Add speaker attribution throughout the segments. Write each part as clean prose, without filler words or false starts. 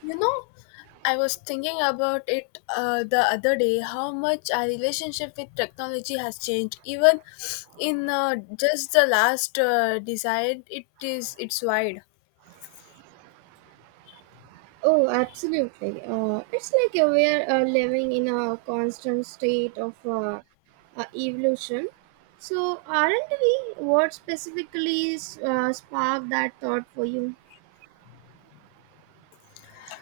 Speaker 1: You know, I was thinking about it the other day how much our relationship with technology has changed. Even in just the last decade, it's wide.
Speaker 2: Oh, absolutely. It's like we're living in a constant state of evolution. So, aren't we? What specifically sparked that thought for you?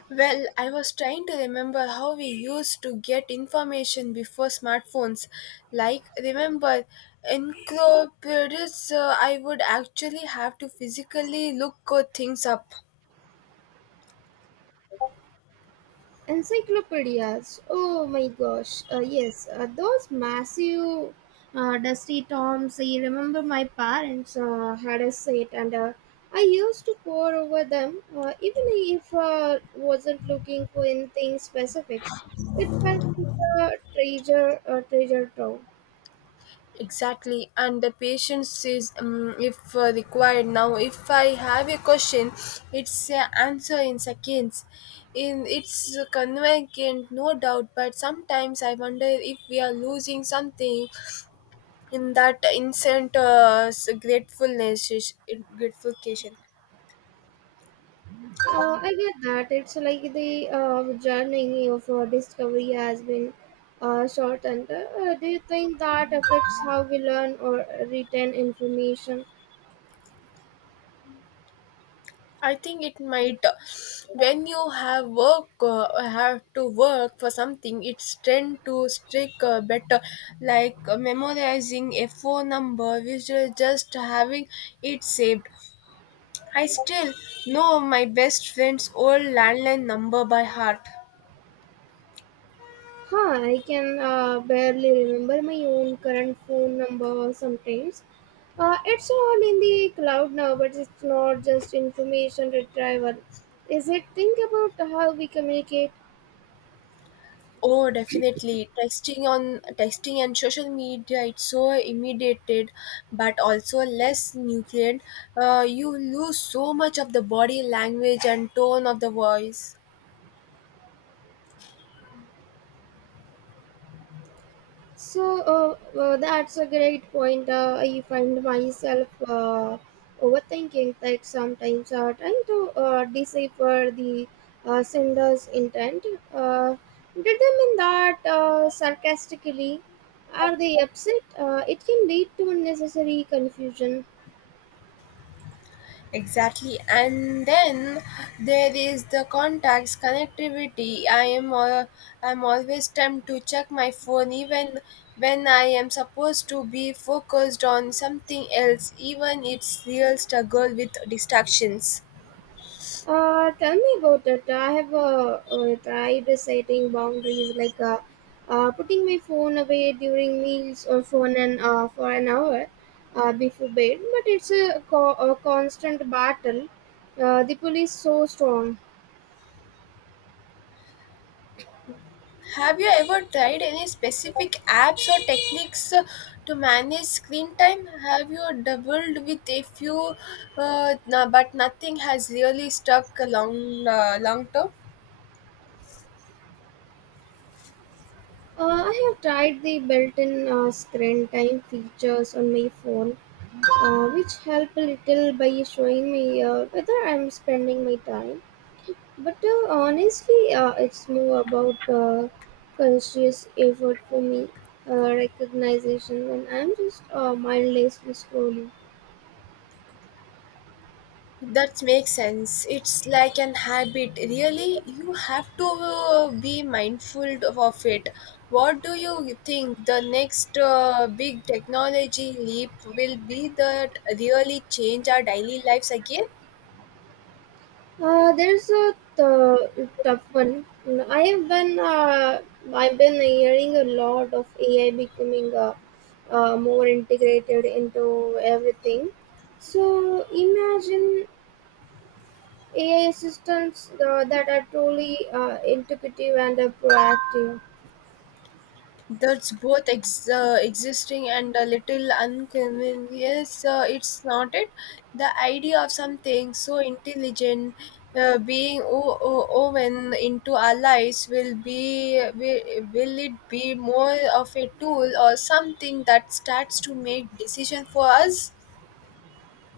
Speaker 1: Well, I was trying to remember how we used to get information before smartphones. Like, remember, encyclopedias, I would actually have to physically look things up.
Speaker 2: Encyclopedias. Oh my gosh. Yes, those massive dusty tomes. I remember my parents had a set and I used to pore over them even if I wasn't looking for anything specific. It felt like a treasure trove.
Speaker 1: Exactly, and the patience is if required. Now, if I have a question, it's answer in seconds. In it's convenient, no doubt. But sometimes I wonder if we are losing something in that instant gratefulness, grateful occasion.
Speaker 2: I get that. It's like the journey of discovery has been shortened. Do you think that affects how we learn or retain information?
Speaker 1: I think it might when you have work have to work for something it's tend to stick better like memorizing a phone number which is just having it saved. I still know my best friend's old landline number by heart.
Speaker 2: Huh, I can barely remember my own current phone number sometimes. It's all in the cloud now, but it's not just information retrieval. Is it? Think about how we communicate.
Speaker 1: Oh, definitely. Texting on texting and social media, it's so immediated, but also less nutrient. You lose so much of the body language and tone of the voice.
Speaker 2: So that's a great point. I find myself overthinking that sometimes, trying to decipher the sender's intent. Uh, did they mean that sarcastically? Are they upset? It can lead to unnecessary confusion.
Speaker 1: Exactly, and then there is the contacts connectivity. I'm always tempted to check my phone even when I am supposed to be focused on something else. Even it's real struggle with distractions.
Speaker 2: Tell me about it. I have tried setting boundaries, like putting my phone away during meals or phone an, for an hour before bed, but it's a, a constant battle. The pull is so strong.
Speaker 1: Have you ever tried any specific apps or techniques to manage screen time? Have you doubled with a few, no, but nothing has really stuck a long term?
Speaker 2: I have tried the built-in screen time features on my phone, which help a little by showing me whether I'm spending my time. But honestly, it's more about conscious effort for me, recognition when I'm just mindlessly scrolling.
Speaker 1: That makes sense. It's like an habit. Really, you have to be mindful of it. What do you think the next big technology leap will be that really change our daily lives again?
Speaker 2: There's a tough one. I have been uh, I've been hearing a lot of AI becoming more integrated into everything. So imagine AI assistants that are truly intuitive and proactive.
Speaker 1: That's both existing and a little inconvenience. It's not it. The idea of something so intelligent being woven into our lives will it be more of a tool or something that starts to make decision for us?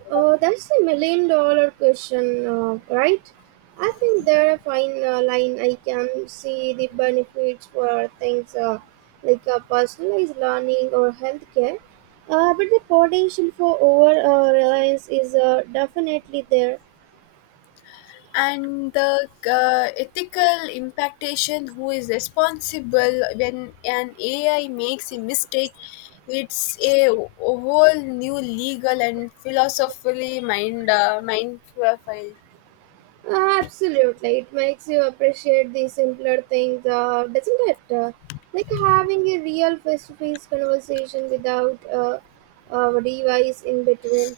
Speaker 2: That's a million dollar question, right? I think there are fine line. I can see the benefits for things like personalized learning or healthcare, but the potential for over reliance is definitely there.
Speaker 1: And the ethical impactation who is responsible when an ai makes a mistake, it's a whole new legal and philosophically mind field.
Speaker 2: Absolutely, it makes you appreciate the simpler things, doesn't it? Like having a real face-to-face conversation without a device in between.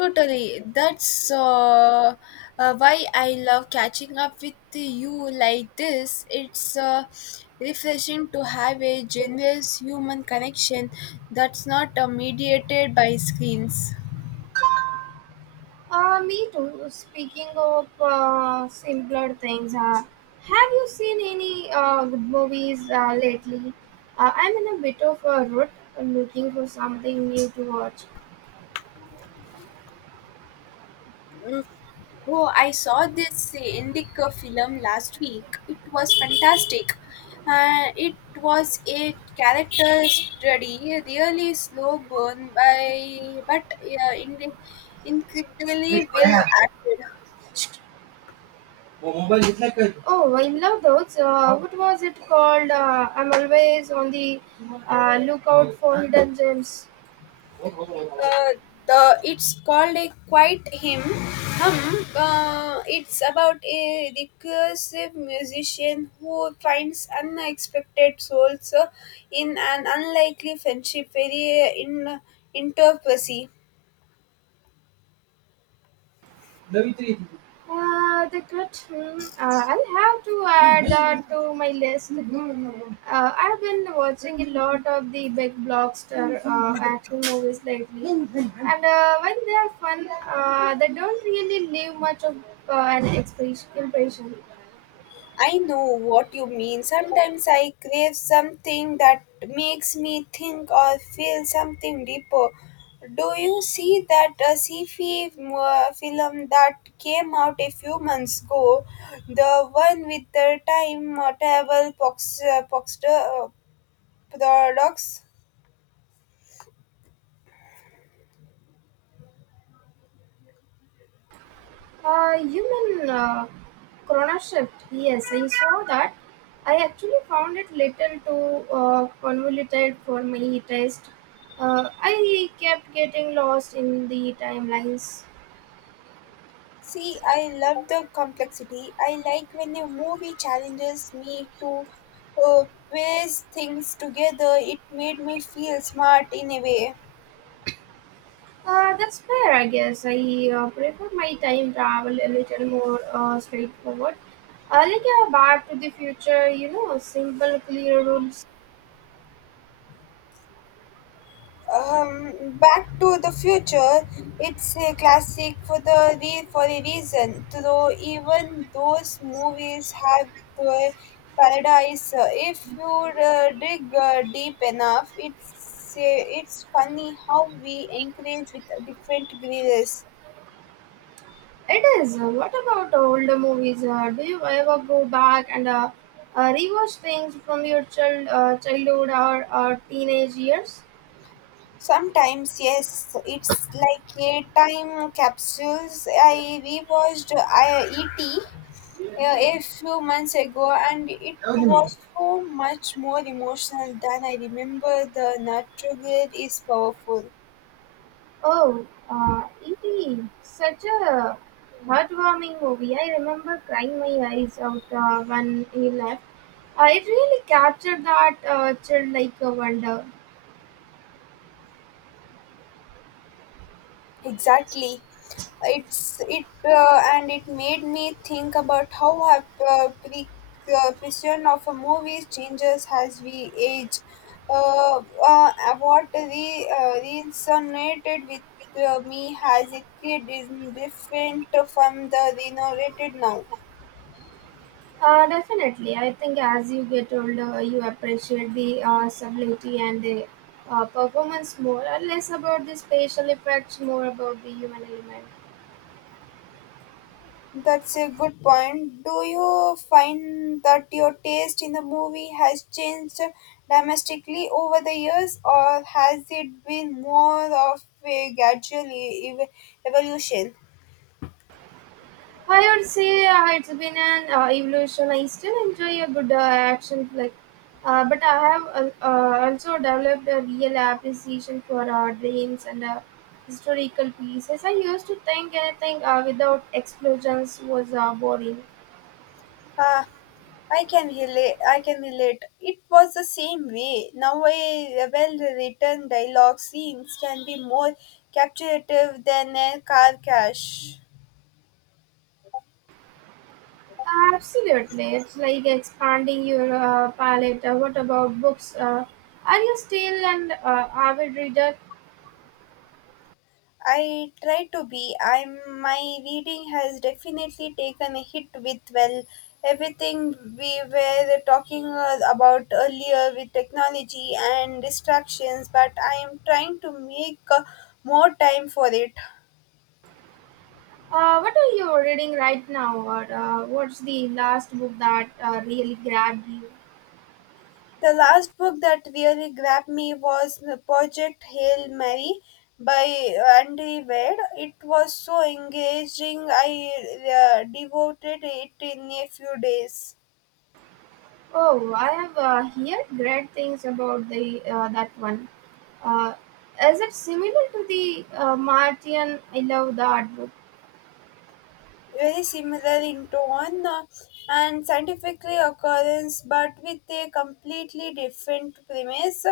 Speaker 1: Totally, that's why I love catching up with you like this, it's refreshing to have a generous human connection that's not mediated by screens.
Speaker 2: Me too. Speaking of simpler things, have you seen any good movies lately? I'm in a bit of a rut looking for something new to watch.
Speaker 1: Oh, I saw this Indic film last week. It was fantastic. It was a character study, really slow burn by, but incredibly well acted.
Speaker 2: Oh, I love those. What was it called? I'm always on the lookout for hidden gems.
Speaker 1: Uh, the It's called a quiet hymn. Hum. It's about a recursive musician who finds unexpected souls in an unlikely friendship, very in interpussy.
Speaker 2: The cut. Hmm, I'll have to add that to my list. I've been watching a lot of the big blockbuster action movies lately, and when they are fun, they don't really leave much of an expression. Impression.
Speaker 1: I know what you mean. Sometimes I crave something that makes me think or feel something deeper. Do you see that sci-fi film that came out a few months ago? The one with the time travel paradox?
Speaker 2: Human chrono shift. Yes, I saw that. I actually found it little too convoluted for my taste. I kept getting lost in the timelines.
Speaker 1: See, I love the complexity. I like when a movie challenges me to uh, piece things together. It made me feel smart in a way.
Speaker 2: That's fair, I guess. I prefer my time travel a little more straightforward. Like a Back to the Future, you know, simple, clear rules.
Speaker 1: Back to the Future, it's a classic for for a reason. Though even those movies have their paradise, if you dig deep enough, it's funny how we encourage with different grades.
Speaker 2: It is. What about older movies? Do you ever go back and rewatch things from your childhood or teenage years?
Speaker 1: Sometimes, yes, it's like a time capsules. I rewatched ET a few months ago, and it was so much more emotional than I remember. The Nutrugal is powerful.
Speaker 2: Oh, E.T. Such a heartwarming movie. I remember crying my eyes out when he left. It really captured that chill like a wonder.
Speaker 1: Exactly. It and it made me think about how our uh, pre- perception of a movie changes as we age. Uh, what resonated with me as a kid is different from the renovated now.
Speaker 2: Definitely. I think as you get older, you appreciate the subtlety and the performance more, and less about the spatial effects, more about the human element.
Speaker 1: That's a good point. Do you find that your taste in the movie has changed domestically over the years, or has it been more of a gradual evolution?
Speaker 2: I would say it's been an evolution. I still enjoy a good action flick, but I have also developed a real appreciation for dreams and historical pieces. I used to think anything without explosions was boring.
Speaker 1: Ah, I can relate. It was the same way. Now, a well-written dialogue scenes can be more captivative than a car crash.
Speaker 2: Absolutely, it's like expanding your palette. What about books? Are you still an avid reader?
Speaker 1: I try to be. I'm my reading has definitely taken a hit with well everything we were talking about earlier with technology and distractions, but I am trying to make more time for it.
Speaker 2: What are you reading right now, or what's the last book that really grabbed you?
Speaker 1: The last book that really grabbed me was Project Hail Mary by Andy Weir. It was so engaging. I devoted it in a few days.
Speaker 2: Oh, I have heard great things about the that one. Uh, is it similar to the Martian? I love that book.
Speaker 1: Very similar in tone and scientifically occurrence, but with a completely different premise.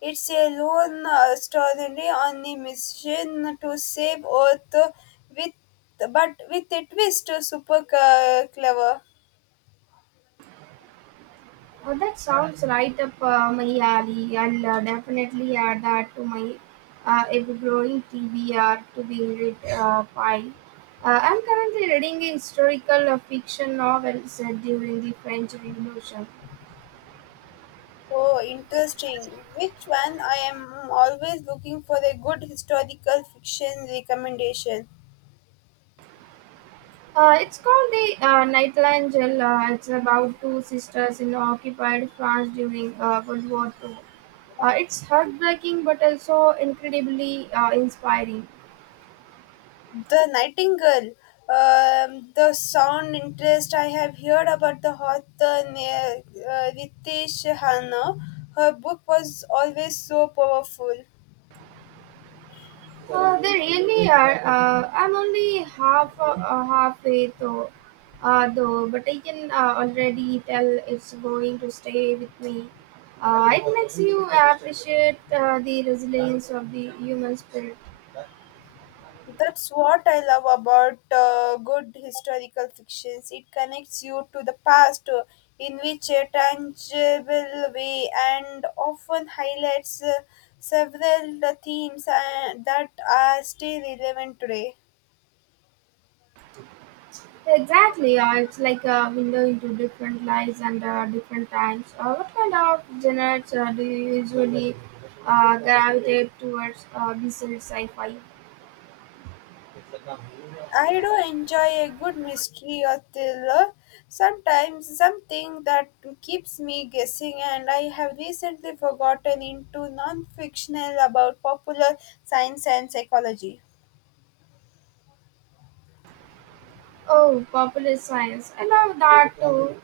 Speaker 1: It's a lone story on a mission to save earth with with a twist, super clever.
Speaker 2: Oh, that sounds right up my alley. I'll definitely add that to my ever-growing TBR, to be read pile. I'm currently reading a historical fiction novel set during the French Revolution.
Speaker 1: Oh interesting, which one? I am always looking for a good historical fiction recommendation.
Speaker 2: It's called the Nightingale. It's about 2 sisters in occupied France during World War II. It's heartbreaking but also incredibly inspiring.
Speaker 1: The Nightingale. The sound interest, I have heard about the author Ritesh Hanna. Her book was always so powerful.
Speaker 2: They really are. I'm only halfway though, but I can already tell it's going to stay with me. It makes you appreciate the resilience of the human spirit.
Speaker 1: That's what I love about good historical fictions. It connects you to the past in which a tangible way, and often highlights several themes that are still relevant today.
Speaker 2: Exactly, it's like a window into different lives and different times. What kind of genres do you usually gravitate towards besides sci-fi?
Speaker 1: I do enjoy a good mystery or thriller. Sometimes something that keeps me guessing, and I have recently forgotten into non-fictional about popular science and psychology.
Speaker 2: Oh, popular science. I love that too.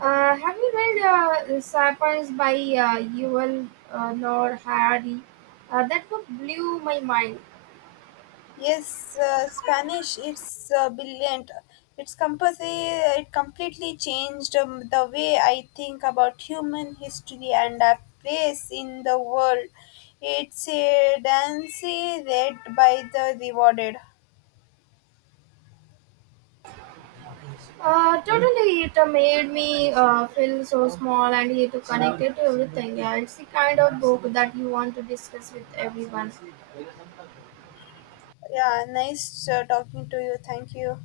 Speaker 2: Have you read *Sapiens* by Yuval Noah Harari? That book blew my mind.
Speaker 1: Yes, Spanish. It's brilliant. It's completely it completely changed the way I think about human history and our place in the world. It's a dancy read by the rewarded.
Speaker 2: Totally, it made me feel so small and here to connect it to everything. Yeah, it's the kind of book that you want to discuss with everyone.
Speaker 1: Yeah, nice talking to you. Thank you.